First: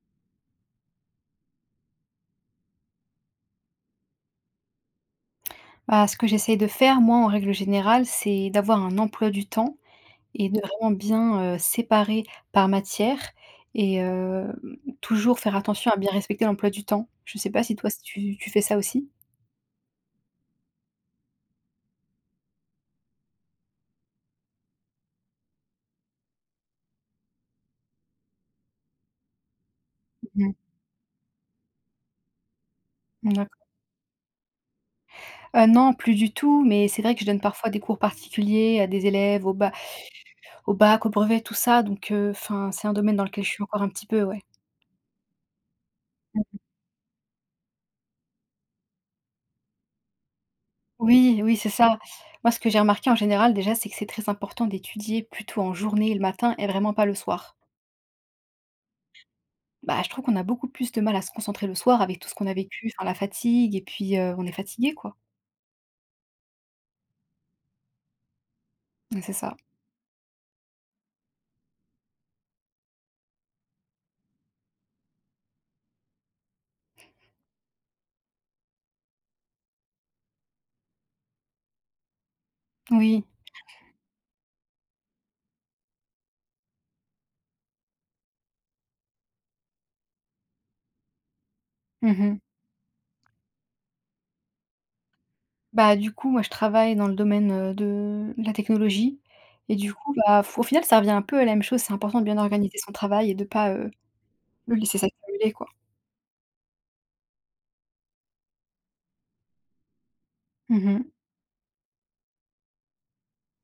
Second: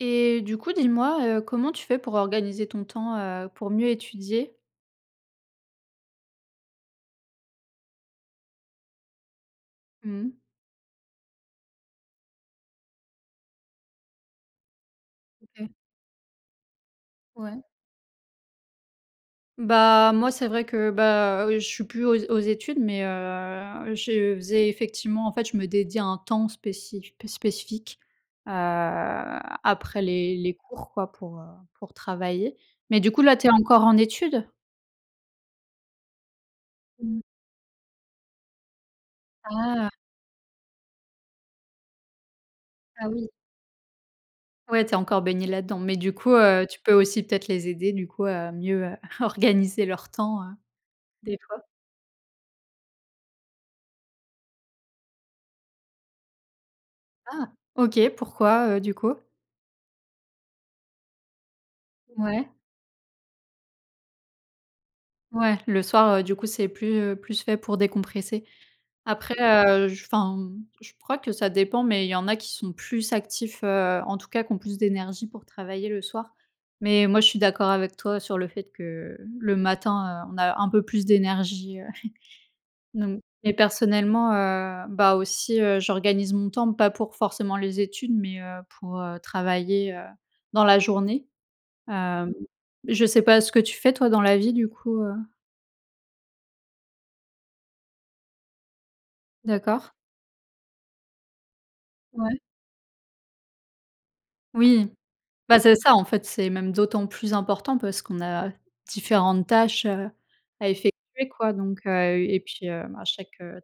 Et du coup, dis-moi, heu, comment tu fais pour organiser ton temps, heu, pour mieux étudier? Bah, ce que j'essaie de faire, moi, en règle générale, c'est d'avoir un emploi du temps, Mmh mh. et de vraiment bien heu, séparer par matière. Et hem, toujours faire OK. attention à bien respecter l'emploi du temps. Je sais Ouais. pas si toi si tu tu fais ça aussi? Bah moi, c'est vrai que, bah, heu, je suis plus aux aux études mais heu, je faisais effectivement, en fait, je me dédiais un temps spéci spé spécifique, heu, après les Mmh. les cours quoi pour, heu, pour travailler. Mais du coup, là, tu es D'accord. encore en études? Heu non, plus du tout! Mais, c'est vrai Mmh. que je donne parfois des cours particuliers à des élèves au Ba Ah! au Bac, au Brevet, tout ça. Donc heu Enfin, c'est un Ah domaine dans oui. lequel je suis encore un petit peu, ouais. Ouais, tu es encore baignée là-dedans! Mais du coup, Mmh mh. heu, tu peux aussi, peut-être les aider du coup à mieux, heu, organiser leur temps, heu, des Oui! Oui, fois. c'est ça! Moi, ce que j'ai remarqué en général, déjà, c'est que c'est très important d'étudier plutôt en journée, et le matin, et vraiment pas le Ah, soir. OK. Pourquoi, heu, du coup? Bah, je trouve qu'on a beaucoup plus de mal à se concentrer le soir, avec tout ce qu'on Ouais. a vécu Enfin, la fatigue et puis, heu, on est fatigué, quoi. Ouais! Le soir, heu, du coup, c'est plus heu plus fait pour décompresser. Mmh, c'est Après ça. heu, j enfin, mmh, je crois que ça dépend, mais il y en a qui sont plus actifs, heu, en tout cas qui ont plus d'énergie pour travailler le soir. Mais moi, je suis d'accord avec toi, sur le fait que, le matin, heu, on a un peu plus d'énergie., mmh. Oui. Mais, personnellement, heu, bah aussi, heu, j'organise mon temps, pas pour forcément les études, mais heu, pour heu, travailler, heu, dans la journée. Mmh Hem, mh. je sais pas ce que tu fais, toi, dans la vie, du coup, heu? Bah, du coup, moi, je travaille dans le domaine, heu, de la technologie, et D'accord. du coup, bah, f au final, ça revient un peu à la même chose. C'est important de Ouais. bien organiser son travail et de pas, heu, le Oui. laisser s'accumuler, Bah, quoi. c'est ça en fait. C'est même d'autant plus important parce qu'on a différentes tâches, heu, à Mmh mh. effectuer, quoi. Donc heu, et puis, hem, à chaque, heu,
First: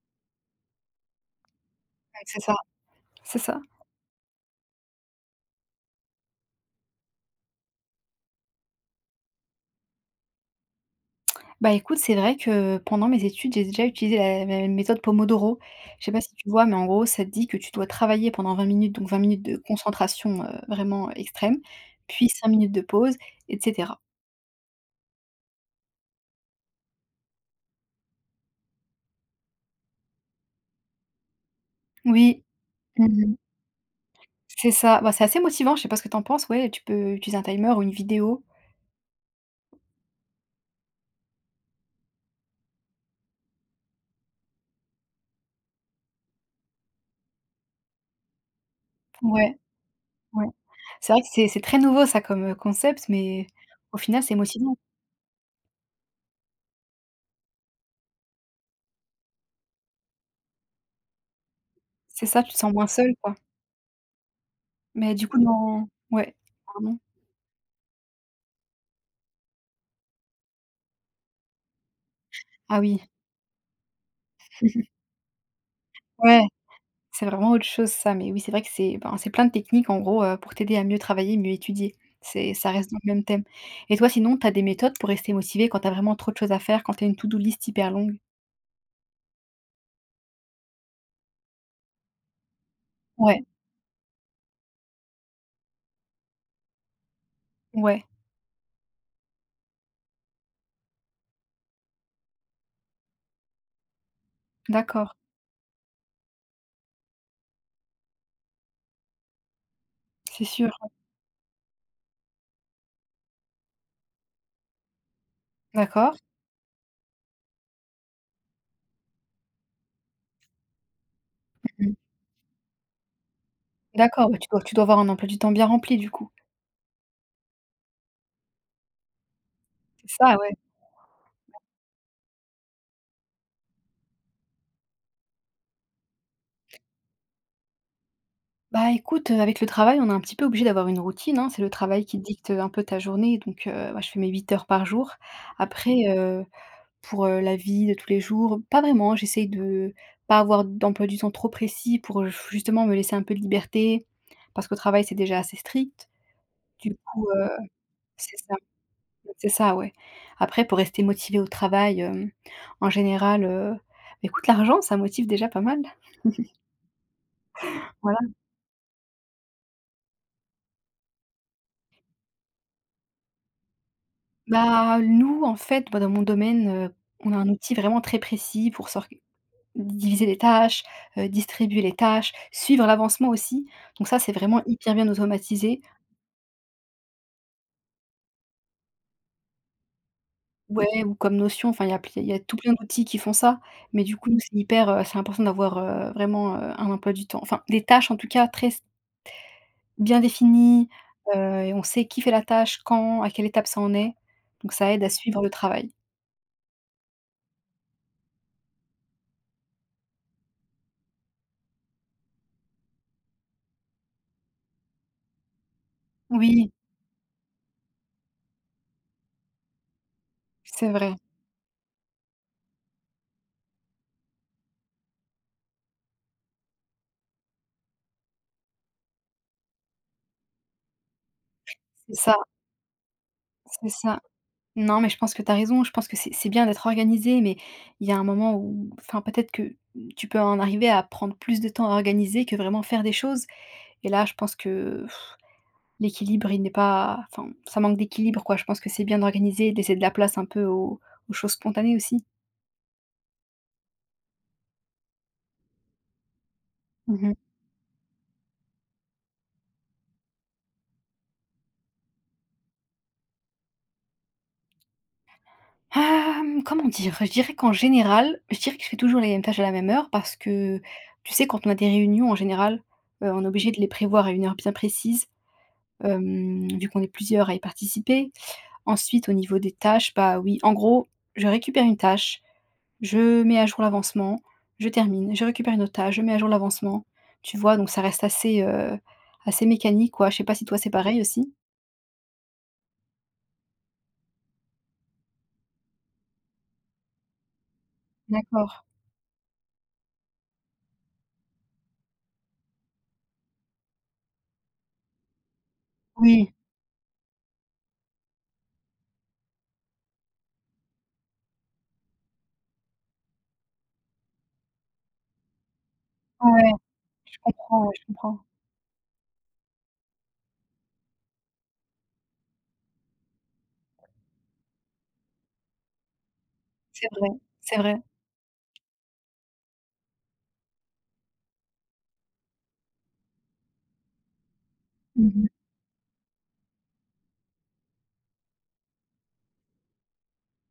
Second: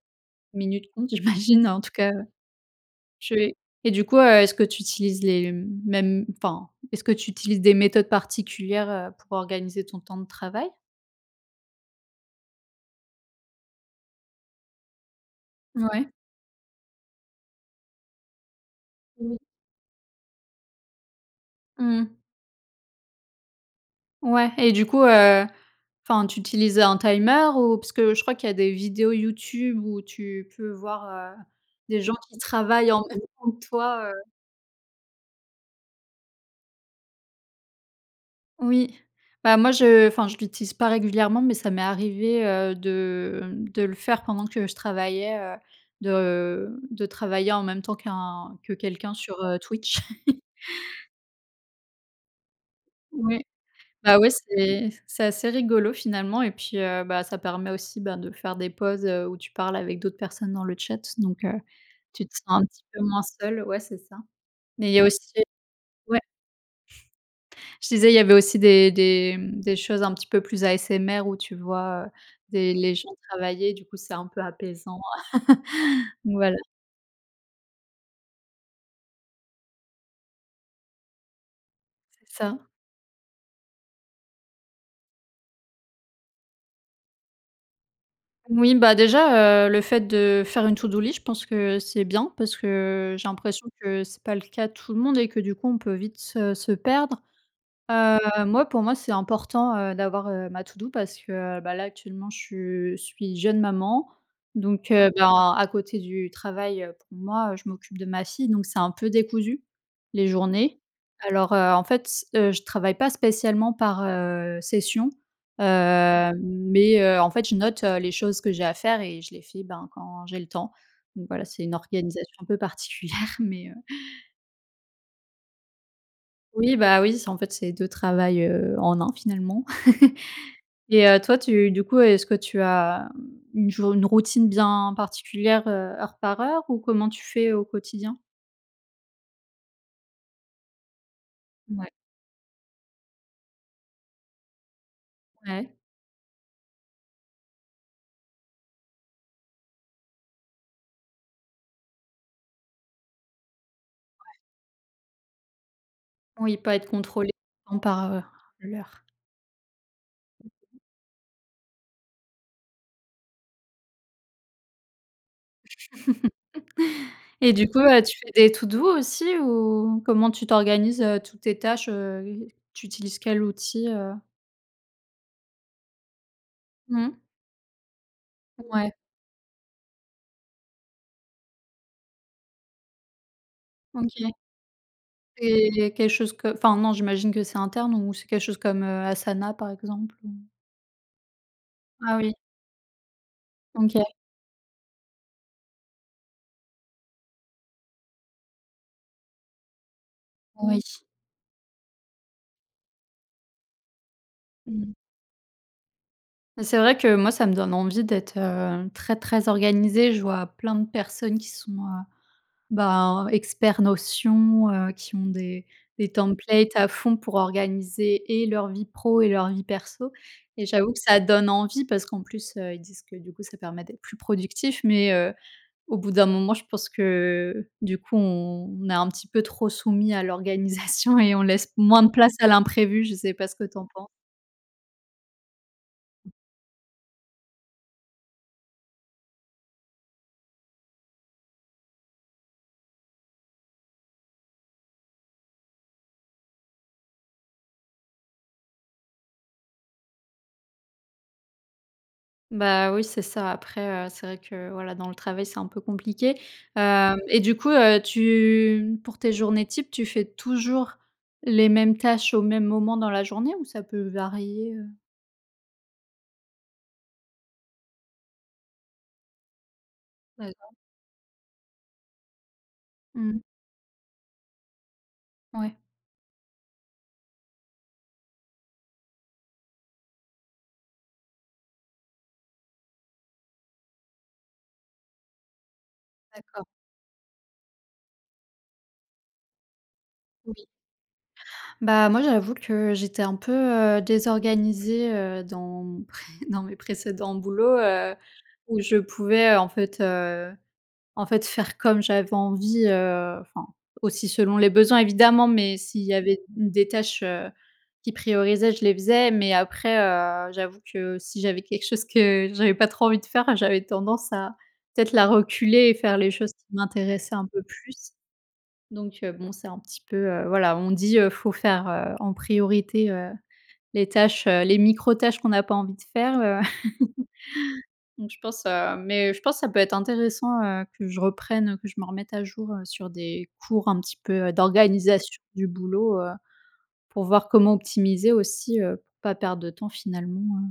minute compte. J'imagine, en tout cas, Ouais, heu, c'est ça tu c'est es ça. et du coup, heu, est-ce que tu utilises les, hem, mêmes enfin, est-ce que tu utilises des méthodes particulières, heu, pour organiser ton temps de travail? Bah, écoute, c'est vrai que pendant mes études, j'ai déjà utilisé la la méthode Pomodoro. Je Ouais. sais pas si tu vois? Mais en gros, ça te dit que tu dois travailler pendant 20 minutes, donc 20 Mmh. minutes de concentration, heu, vraiment extrême, Mmh mh. puis 5 minutes de pause, et cetera. Ouais et du coup, heu enfin, tu utilises, heu, un timer ou heu, parce que je crois qu'il y a des vidéos YouTube où tu peux voir, heu, des gens qui Oui. travaillent en Mmh même mh. temps que toi, heu C'est ça. Bah, c'est assez motivant, je sais pas ce que tu en penses. Ouais, tu peux utiliser un timer ou une vidéo. Oui. Bah, moi je enfin, je l'utilise pas régulièrement, mais ça m'est arrivé, heu, de, mmh, de le faire pendant que je travaillais. Heu, de de travailler en même temps qu'un que quelqu'un sur, Ouais, heu, Twitch. ouais. C'est vrai que c'est, c'est très nouveau ça comme, heu, concept, Oui. mais au Bah, final, ouais, c'est motivant. c'est c'est assez rigolo, finalement. Et puis, heu, bah, ça permet aussi, ben, de faire des pauses, heu, où tu parles avec d'autres personnes dans le chat. Donc heu, tu C'est te sens ça, tu te un sens petit moins peu seule moins quoi. seule. Ouais, c'est ça, mais il y a Mais du aussi coup dans ouais. Ouais, pardon. Je disais il y avait aussi des, des, mmh, des choses un petit peu plus ASMR, où tu vois, heu, des Ah les oui. gens travailler. Du coup, c'est un peu apaisant. Ouais, Voilà. c'est vraiment autre chose ça. Mais oui, c'est vrai que c'est ben, c'est plein de techniques en gros, heu, pour t'aider à mieux travailler, mieux étudier. C'est C'est ça. ça reste dans le même thème. Et toi, sinon tu as des méthodes pour rester motivée quand tu as vraiment trop de choses à faire quand tu as une to-do-list hyper longue? Oui, bah, déjà, heu, le fait de faire une to-do-list, je pense que, heu, c'est bien parce que j'ai Ouais. l'impression que c'est pas le cas de tout le monde et que du coup on peut vite se se perdre. Ouais. Heu, moi, pour moi, c'est important, heu, d'avoir, heu, ma to-do parce que, heu, bah, là actuellement je suis jeune maman donc heu, D'accord. ben, à côté du travail, heu, pour moi, je m'occupe de ma fille donc c'est un peu décousu, les C'est sûr, journées. ouais. Alors, heu, en fait s heu, je travaille pas spécialement par, heu, session, heu, D'accord. mais heu, en fait, je note, heu, les choses que j'ai à faire et je les fais, ben, quand j'ai le temps, donc voilà, c'est une Mmh mh. organisation un peu particulière mais heu. D'accord! Bah, tu dois tu dois avoir un emploi du temps bien rempli, du coup! Oui, bah, oui, c'est en fait c'est 2 travails, heu, en 1, finalement C'est ça, ouais. et heu, toi [unintelligible] tu du coup, est-ce que tu as, mmh, une jou une routine bien particulière, heu, heure par heure ou comment tu fais au quotidien? Bah, écoute, heu, avec le travail, on est un petit peu obligé d'avoir une routine, hein! C'est le Mouais. travail qui dicte, heu, un peu ta journée donc heu, bah, je fais mes 8 heures par jour. Ouais. Après, heu, pour, heu, la vie de tous les jours, pas vraiment, j'essaie de pas avoir d'emploi du temps trop précis pour, heu, f justement me laisser un peu de liberté Ouais. parce qu'au travail, c'est déjà assez strict. Oui pas être Du coup, contrôlée heu [unintelligible] par, heu, c'est ça, l'heure. c'est ça, ouais! Après pour rester motivée au travail, hem, en général, heu, écoute l'argent, ça motive déjà pas mal! Et du coup, heu, tu Voilà. fais des to-do aussi ou comment tu t'organises, heu, toutes tes tâches, heu, tu utilises quel outil, heu Bah, nous en fait, bah, dans mon domaine, heu, Mmh. on a un outil vraiment très précis pour Ouais. s'org diviser les tâches, heu, distribuer les tâches, suivre l'avancement aussi, donc ça c'est OK. vraiment hyper bien automatisé. C'est quelque chose que enfin non, j'imagine que c'est interne ou c'est quelque chose comme, heu, Asana, par exemple ou Ouais ou comme Notion, enfin, il y a pl Ah il y oui. a tout plein d'outils qui font ça, mais OK. du coup, c'est hyper, heu c'est important d'avoir, heu, vraiment, heu, un emploi du temps. Enfin, des tâches en tout cas très s bien définies, Oui. heu, et on sait qui fait la tâche, quand, à quelle étape ça en est, donc ça Mmh. aide à suivre le travail. C'est vrai que moi ça me donne envie d'être, heu, très très organisée, je vois plein de personnes qui sont, heu, ben expert notion, heu, qui ont des des Oui. templates à fond pour organiser et leur vie pro et leur vie perso et C'est j'avoue que vrai. ça donne envie parce qu'en plus, heu, ils disent que du coup ça permet d'être plus productif. Mais heu, au bout d'un moment je pense que, du coup on est un petit peu trop soumis à l'organisation et on laisse moins de C'est place ça. à l'imprévu, je sais pas ce que tu en C'est penses. ça. Non, mais je pense que tu as raison, je pense que c'est c'est bien d'être organisé, mais il y a un moment où, enfin peut-être que tu peux en arriver à prendre plus de temps à organiser que vraiment faire des choses et là, je pense que l'équilibre, il n'est pas enfin, ça manque d'équilibre quoi, je pense que c'est bien d'organiser et de laisser de la place un peu aux aux choses spontanées aussi. Bah oui, c'est ça après, heu, c'est vrai que voilà dans le travail c'est un peu compliqué, Mmh hem, mh. et du coup, heu, tu pour tes journées types tu fais toujours les mêmes tâches au même moment dans la journée ou ça peut varier, heu? Hem comment dire? Je dirais qu'en général, je dirais que je fais toujours les mêmes tâches à la même heure parce D'accord. que tu sais quand on a des réunions en général, heu, Mmh. on est obligé de les prévoir à une heure bien précise, Ouais. hem, vu qu'on est plusieurs à y participer. Ensuite, au niveau des tâches, bah oui, en gros, je récupère une tâche, je mets à jour l'avancement, je termine, je récupère une autre tâche, je mets à jour D'accord. l'avancement. Tu vois, donc ça reste assez, heu, assez mécanique quoi. Je sais pas si Oui. toi, c'est pareil aussi? Bah moi j'avoue que j'étais un peu, heu, désorganisée, heu, dans dans mes précédents boulots, heu, où D'accord. je pouvais en fait, heu, en fait faire comme j'avais envie, heu, enfin aussi selon les besoins évidemment, mais s'il y avait Oui. des tâches, heu, qui priorisaient, je les faisais mais après, heu, j'avoue que si j'avais quelque chose que j'avais pas trop envie de faire, j'avais tendance à peut-être la reculer et faire les choses qui Ouais, m'intéressaient je un peu comprends ouais, je plus. comprends. Donc heu, bon c'est un petit peu, heu, voilà on dit, heu, faut faire, heu, en priorité, heu, les tâches, heu, les micro tâches qu'on n'a pas envie de faire, heu. C'est vrai c'est vrai. Donc je pense, heu mais heu, je pense ça peut être intéressant, heu, que je reprenne, heu que je me remette à jour, heu, sur des cours un petit peu, heu, Mmh d'organisation mh. du boulot, heu, pour voir comment optimiser aussi, heu, pour pas perdre de temps finalement, hein.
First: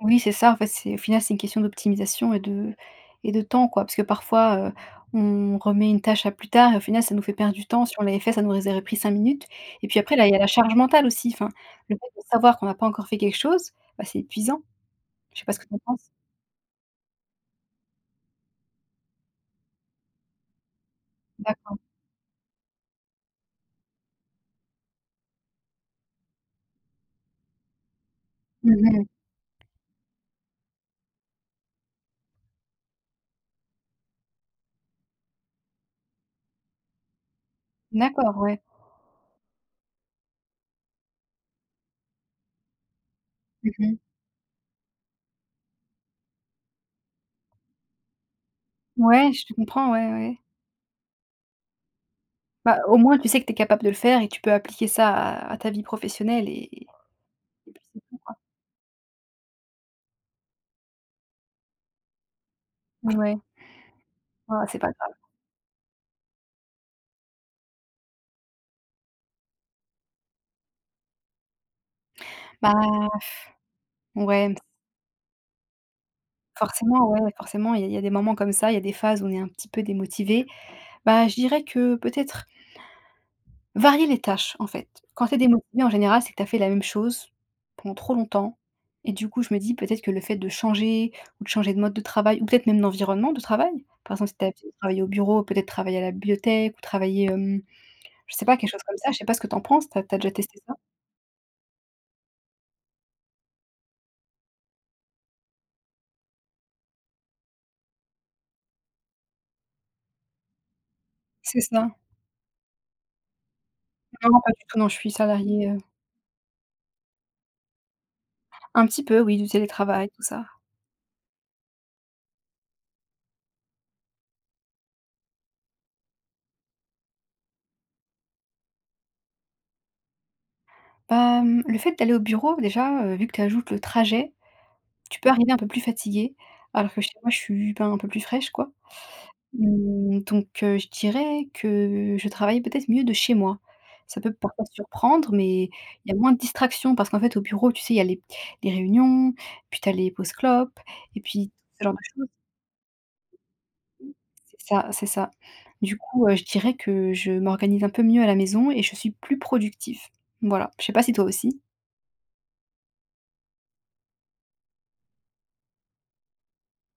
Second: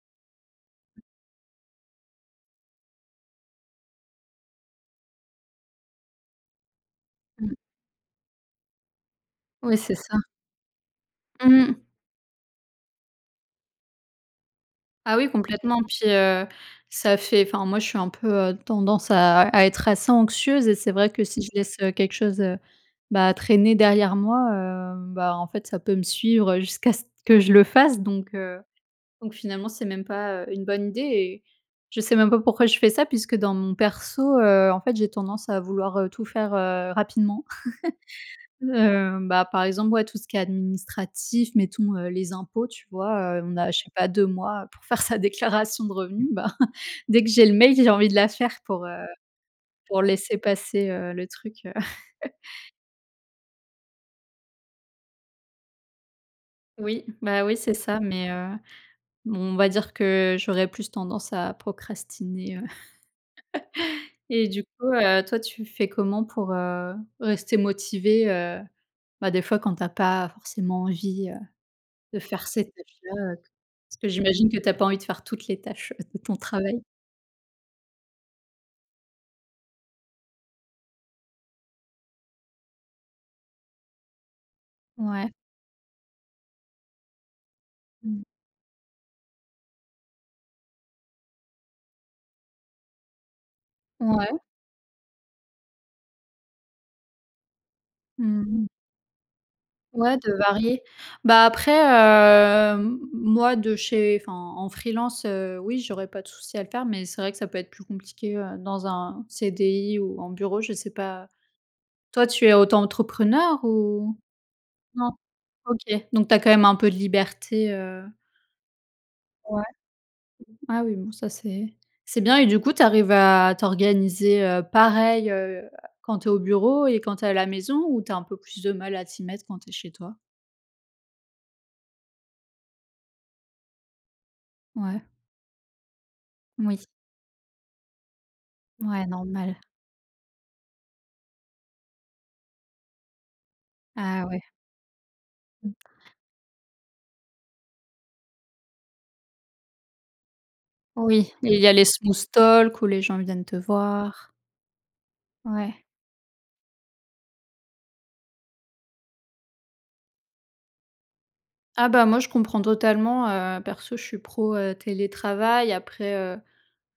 Oui, c'est ça. En fait, c'est au final, c'est une question d'optimisation et de et de temps, quoi. Puisque parfois, heu, on remet une tâche à plus tard et, au final, ça nous fait perdre Mmh. du temps. Si on l'avait fait, ça nous aurait pris 5 minutes, Ouais, et c'est puis ça. après, là, il y a la charge mentale aussi. Enfin, Mmh. le fait de savoir qu'on a pas encore fait quelque chose, bah, c'est épuisant. Ah oui, Je sais pas ce que tu complètement. en penses? Puis, heu, ça fait Enfin, moi, je suis un peu, heu, tendance à à être assez anxieuse et c'est vrai que, si je laisse, D'accord. heu, quelque chose, heu, bah, traîner derrière moi, hem, bah, en fait, ça peut me suivre jusqu'à ce que je le fasse. Donc heu, Mmh mh. donc finalement, c'est même pas, heu, une bonne idée. Et je sais même pas pourquoi je fais ça puisque, dans mon perso, heu, en fait, j'ai tendance à vouloir, heu, tout faire, heu, rapidement. D'accord, ouais. Heu, bah, par exemple, ouais, tout ce qui est administratif. Mettons, heu, les impôts, tu vois? Heu, on a, Mmh je sais mh. pas 2 mois pour faire sa déclaration de revenus. Ben, dès que j'ai le mail, j'ai envie de la faire pour, heu, Ouais, je te comprends. pour Ouais, laisser ouais. passer, heu, le truc, heu Bah, au moins, tu sais que tu es capable de le faire et tu peux appliquer ça à à ta vie professionnelle et Oui, bah, oui, et c'est puis, ça. c'est tout, Mais quoi. heu, on va dire que j'aurais plus tendance à procrastiner. Heu, Mouais. et du Oh, c'est coup, pas grave. heu, toi, tu fais comment pour, heu, rester motivée, heu, bah, des fois quand tu as pas forcément envie, heu, de faire ces Bah, tâches-là? Heu, parce que j'imagine ouais que tu as pas envie de faire toutes les tâches de ton travail? Forcément, ouais, forcément. Il y a il y a des moments comme ça, il y a des phases où on est un petit peu démotivé. Bah, je dirais que peut-être varier les tâches, en fait. Quand Ouais. tu es démotivée, en général, c'est que tu as fait la même chose pendant trop Mmh. longtemps. Et du coup, je me dis peut-être que le fait de changer, ou de changer de mode de travail, ou peut-être même d'environnement de travail. Par exemple, si Ouais. tu as l'habitude de travailler au bureau, peut-être travailler à la bibliothèque ou travailler, hem, je Mmh sais pas mh. quelque chose comme ça, je sais pas ce que tu en penses. Tu as tu Ouais as déjà de testé ça? varier. Bah, après, heu, m moi de chez Enfin, en freelance, heu, oui, j'aurais pas de souci à le faire. Mais c'est vrai que ça peut être plus compliqué, heu, dans un CDI ou en bureau, je sais pas. C'est ça. Toi, tu es auto-entrepreneure ou Non, non, pas du tout, non, je suis non? salariée, heu OK, donc tu as quand même un peu de liberté, heu Un petit peu, oui. Du Ouais. télétravail, tout ça. Ah oui, bon, ça c'est, c'est bien. Et du coup, tu arrives à t'organiser, heu, pareil, heu, quand tu es au bureau et quand tu es à la maison? Ou tu as un peu plus de mal à t'y mettre quand tu es chez toi? Bah, mmh, le fait d'aller au bureau, déjà, heu, vu que tu ajoutes le trajet, Ouais. tu peux arriver un peu plus fatiguée. Moui. Alors que chez moi, je suis, ben, un peu plus fraîche quoi. Ouais normal. Mmh, donc heu, je dirais que je travaille peut-être mieux de chez moi. Ça Ah peut ouais. parfois surprendre, mais Mmh. il y a moins de distraction parce qu'en fait, au bureau, tu sais, il y a les p les réunions, puis tu as les pauses clopes et Oui, puis t il y a ce les genre de smooth choses. talk où les gens viennent te voir. C'est ça, c'est ça. Ouais. Du coup, heu, je dirais que je m'organise un peu mieux à la maison et je suis plus productive. Voilà. Je sais pas si toi aussi? Ah, bah, moi je comprends totalement, heu, perso je suis pro, heu, télétravail. Après, heu,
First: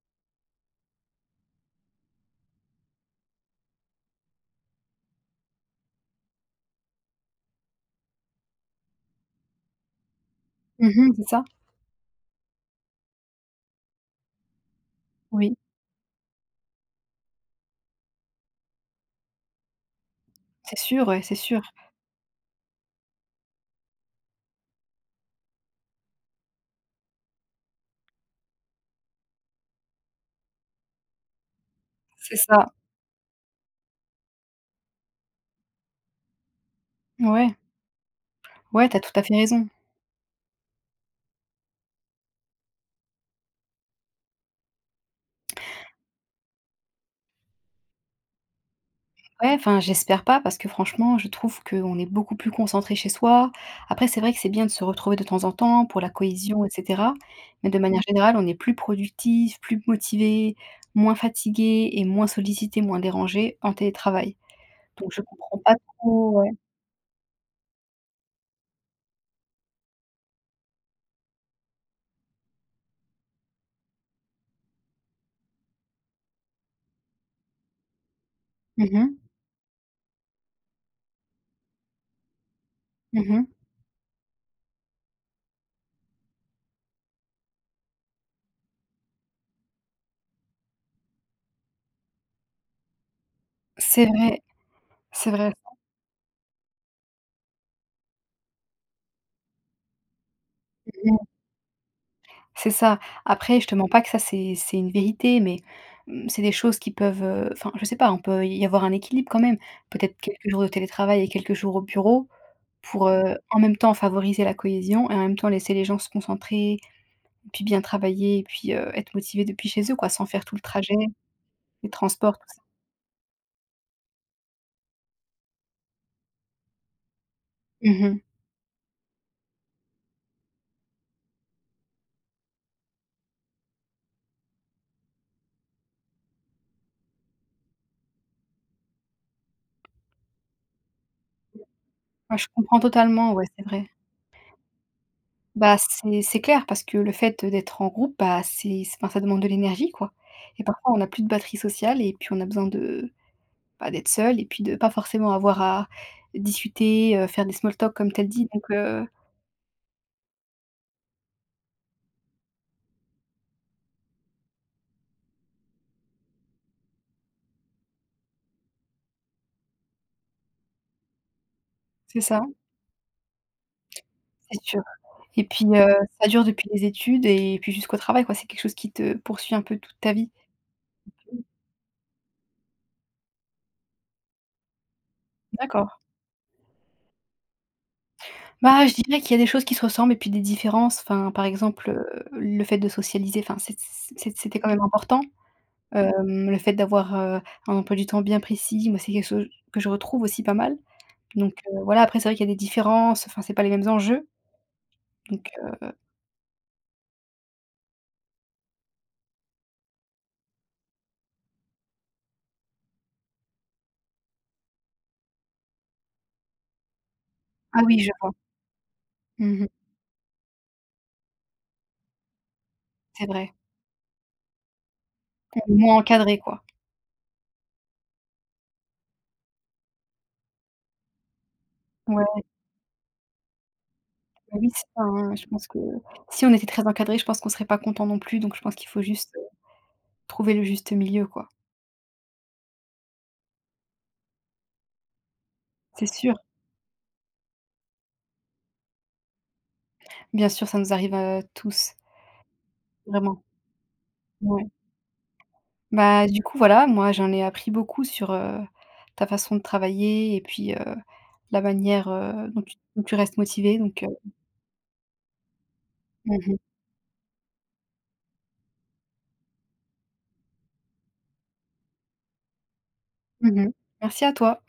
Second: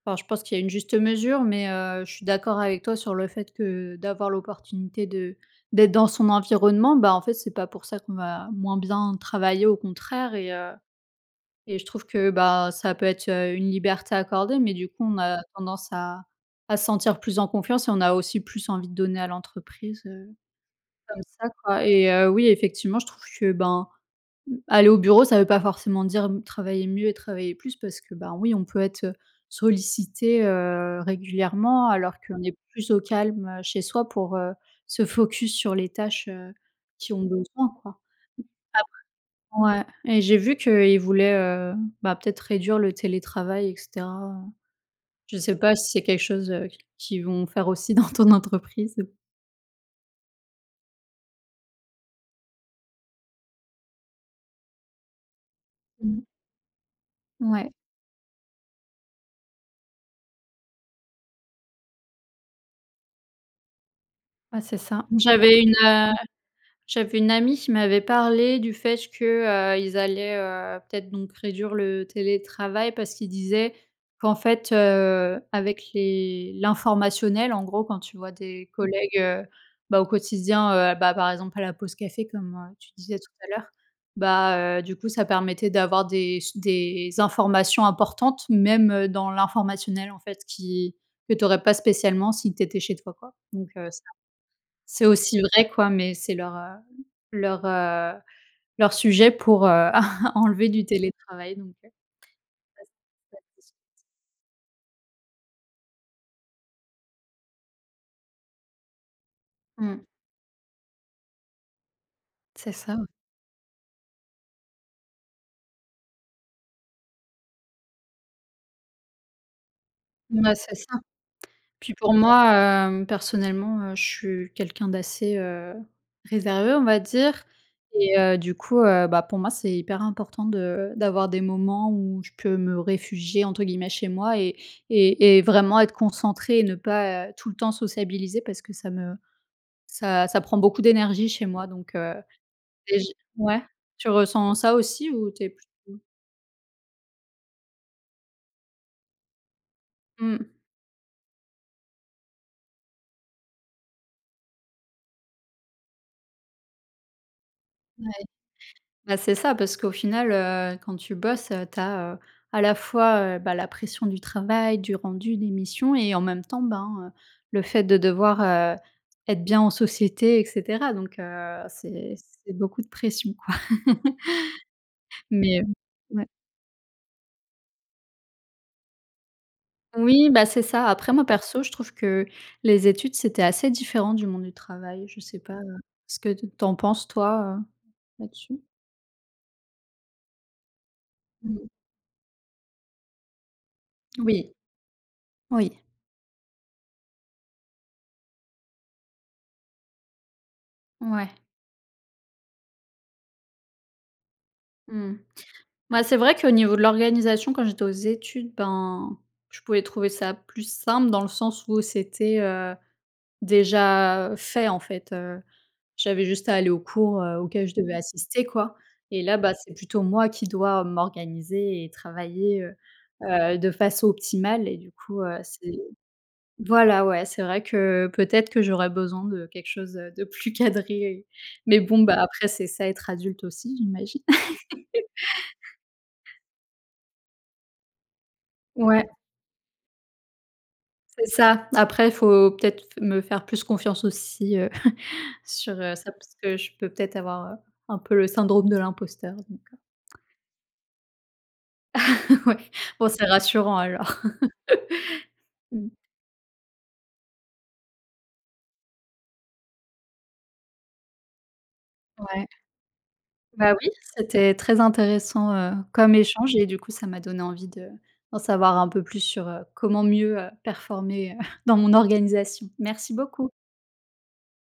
ben, je pense qu'il y a une juste mesure mais heu, je suis d'accord avec toi sur le fait que d'avoir l'opportunité de d'être dans son environnement, bah, en fait c'est pas pour ça qu'on va moins bien travailler, au contraire et heu, Mmh mh, c'est ça. et je trouve que, bah, ça peut être, heu, une liberté accordée. Mais du coup on a Oui. tendance à à se sentir plus en confiance et on a aussi plus envie de donner à l'entreprise, heu, C'est sûr, ouais, comme c'est ça sûr. quoi et heu, oui effectivement je trouve que, ben, mmh, aller au bureau ça veut pas forcément dire m travailler mieux et travailler plus parce que, ben, oui, on peut être, heu, sollicité, heu, régulièrement alors C'est qu'on est ça. plus au calme, heu, chez soi pour, heu, se focus sur les tâches, heu, qui ont Ouais. besoin quoi. Mmh. Ouais, tu as tout à fait raison. Après ouais, et j'ai vu qu'ils voulaient, heu, bah, peut-être réduire le télétravail et cetera, heu, je sais pas si c'est quelque chose, heu, q qu'ils vont faire aussi dans ton entreprise. Ouais, enfin, j'espère pas parce que franchement, je trouve qu'on est beaucoup plus concentré chez soi. Après, c'est vrai que c'est bien de se retrouver de temps en temps pour la Mmh. cohésion, et cetera, mais Ouais. de manière générale, on est plus productif, plus motivé, moins fatigué et moins sollicité, moins dérangé, en télétravail, Bah, c'est ça. donc je J'avais comprends une, pas heu, trop ouais. j'avais une amie qui m'avait parlé du fait que, heu, ils allaient, heu, peut-être, donc réduire le télétravail parce qu'ils disaient qu'en fait, heu, avec les l'informationnel, en gros quand tu vois des Mmh collègues, mh. heu, bah, au quotidien, heu, bah, par exemple à la pause café comme, heu, tu disais Mmh tout à mh. l'heure. Bah heu, du coup ça permettait d'avoir des s des informations importantes, même, heu, dans l'informationnel en fait qui que tu aurais pas spécialement si tu étais chez toi quoi. Donc heu, [unintelligible] C'est vrai. c'est C'est aussi vrai vrai ça. quoi mais c'est leur, hem leur, heu leur sujet pour, heu, enlever du [unintelligible] télétravail donc heu,. C'est ça. Après, [unintelligible] je te mens pas que ça c'est c'est une vérité, mais mmh, c'est des choses qui peuvent, heu enfin je sais pas, on peut y avoir un équilibre quand même, Mmh. peut-être quelques jours de télétravail et quelques jours au bureau C'est ça o pour, heu, en même temps favoriser la cohésion et en même temps laisser les gens se concentrer et puis bien travailler et puis, heu, être motivés depuis chez eux quoi, sans faire tout Mais le c'est trajet, ça. les Puis pour transports tout moi, ça. hem, personnellement, heu, je suis quelqu'un d'assez, heu, réservé, on va dire Mmh et mh. heu, du coup, heu, bah, pour moi c'est hyper important de d'avoir des moments où je peux me «réfugier» entre guillemets chez moi et et et vraiment être concentrée et ne pas, heu, tout le temps sociabiliser, parce que ça me ça ça prend beaucoup d'énergie chez moi donc heu Ouais, je comprends et j totalement ouais, ouais? c'est vrai. Tu ressens ça aussi ou tu es Bah, plutôt. c'est c'est clair parce que le fait, heu, d'être en groupe, bah, c'est enfin ça demande de l'énergie quoi Mmh. et parfois on a plus de batterie sociale et puis on a besoin de bah, d'être seul et puis de pas forcément avoir à discuter, heu, faire des «small talk», Ouais. comme tu as dit donc heu Bah, c'est ça parce qu'au final, heu, quand tu bosses, heu, tu as, heu, à la fois, heu, bah, la pression du travail, du rendu, des missions et en même temps, ben, heu, le fait de devoir, heu, être bien en société et cetera. Donc heu, c'est C'est ça. c'est beaucoup de pression quoi. C'est sûr, et Mais heu puis, heu, ouais. ça dure depuis les études et puis jusqu'au travail quoi. C'est quelque chose qui te poursuit un peu toute ta vie.. Oui, bah, c'est ça après moi [unintelligible] perso je trouve que les études, c'était assez différent du monde du travail, je sais pas, heu, D'accord. ce que t tu en penses toi, heu, là-dessus? Bah, je dirais qu'il y a des choses qui se ressemblent et puis des différences, enfin, par Mmh mh. exemple, heu, le fait de socialiser, enfin, c'ét c c c'ét Oui. c'était quand même important. Oui. Hem, le fait d'avoir, heu, un emploi du temps bien précis, moi, c'est quelque chose que je retrouve aussi pas mal Ouais. donc heu, voilà, après, c'est vrai qu'il y a des différences, heu, enfin, c'est pas les mêmes enjeux Mmh. donc heu Bah, c'est vrai qu'au niveau de l'organisation quand j'étais aux études, ben, je pouvais trouver ça plus simple dans le sens où c'était, heu, déjà fait, en fait, heu, j'avais juste à aller aux cours, heu, auxquels je Ah devais oui, je vois. assister quoi, et là, bah, Mmh mh. c'est plutôt moi qui dois m'organiser et travailler, heu C'est vrai. heu, de façon optimale et du coup, heu, Tu es c'est moins encadrée quoi. voilà ouais, c'est vrai que, peut-être que j'aurais besoin de quelque chose, heu, de plus cadré, mais bon, bah, Ouais. après c'est ça être adulte aussi j'imagine. Oui, c'est ça hein, je pense que, si on était très encadré, je pense qu'on serait pas content non plus, donc je pense qu'il faut Ouais. juste, heu, trouver le juste milieu C'est quoi. ça. Après il faut peut-être f me faire plus confiance aussi, heu, sur, heu, C'est ça, sûr. parce que je peux peut-être avoir, heu, un peu le syndrome de l'imposteur, donc heu Bien sûr, ça nous arrive, heu, tous. Ouais, bon, c'est Vraiment. rassurant alors. Ouais. Mmh. Bah, du coup voilà, moi j'en ai appris beaucoup sur, heu, ta façon de travailler et puis, heu, la manière, Ouais. heu, dont tu dont tu restes Bah, motivée oui, donc heu c'était très intéressant, heu, comme Mmh échange mh. et du coup ça m'a donné envie de d'en savoir un peu plus sur, heu, comment mieux, heu, performer, heu, dans mon organisation. Merci beaucoup. Mmh mh. Merci à toi.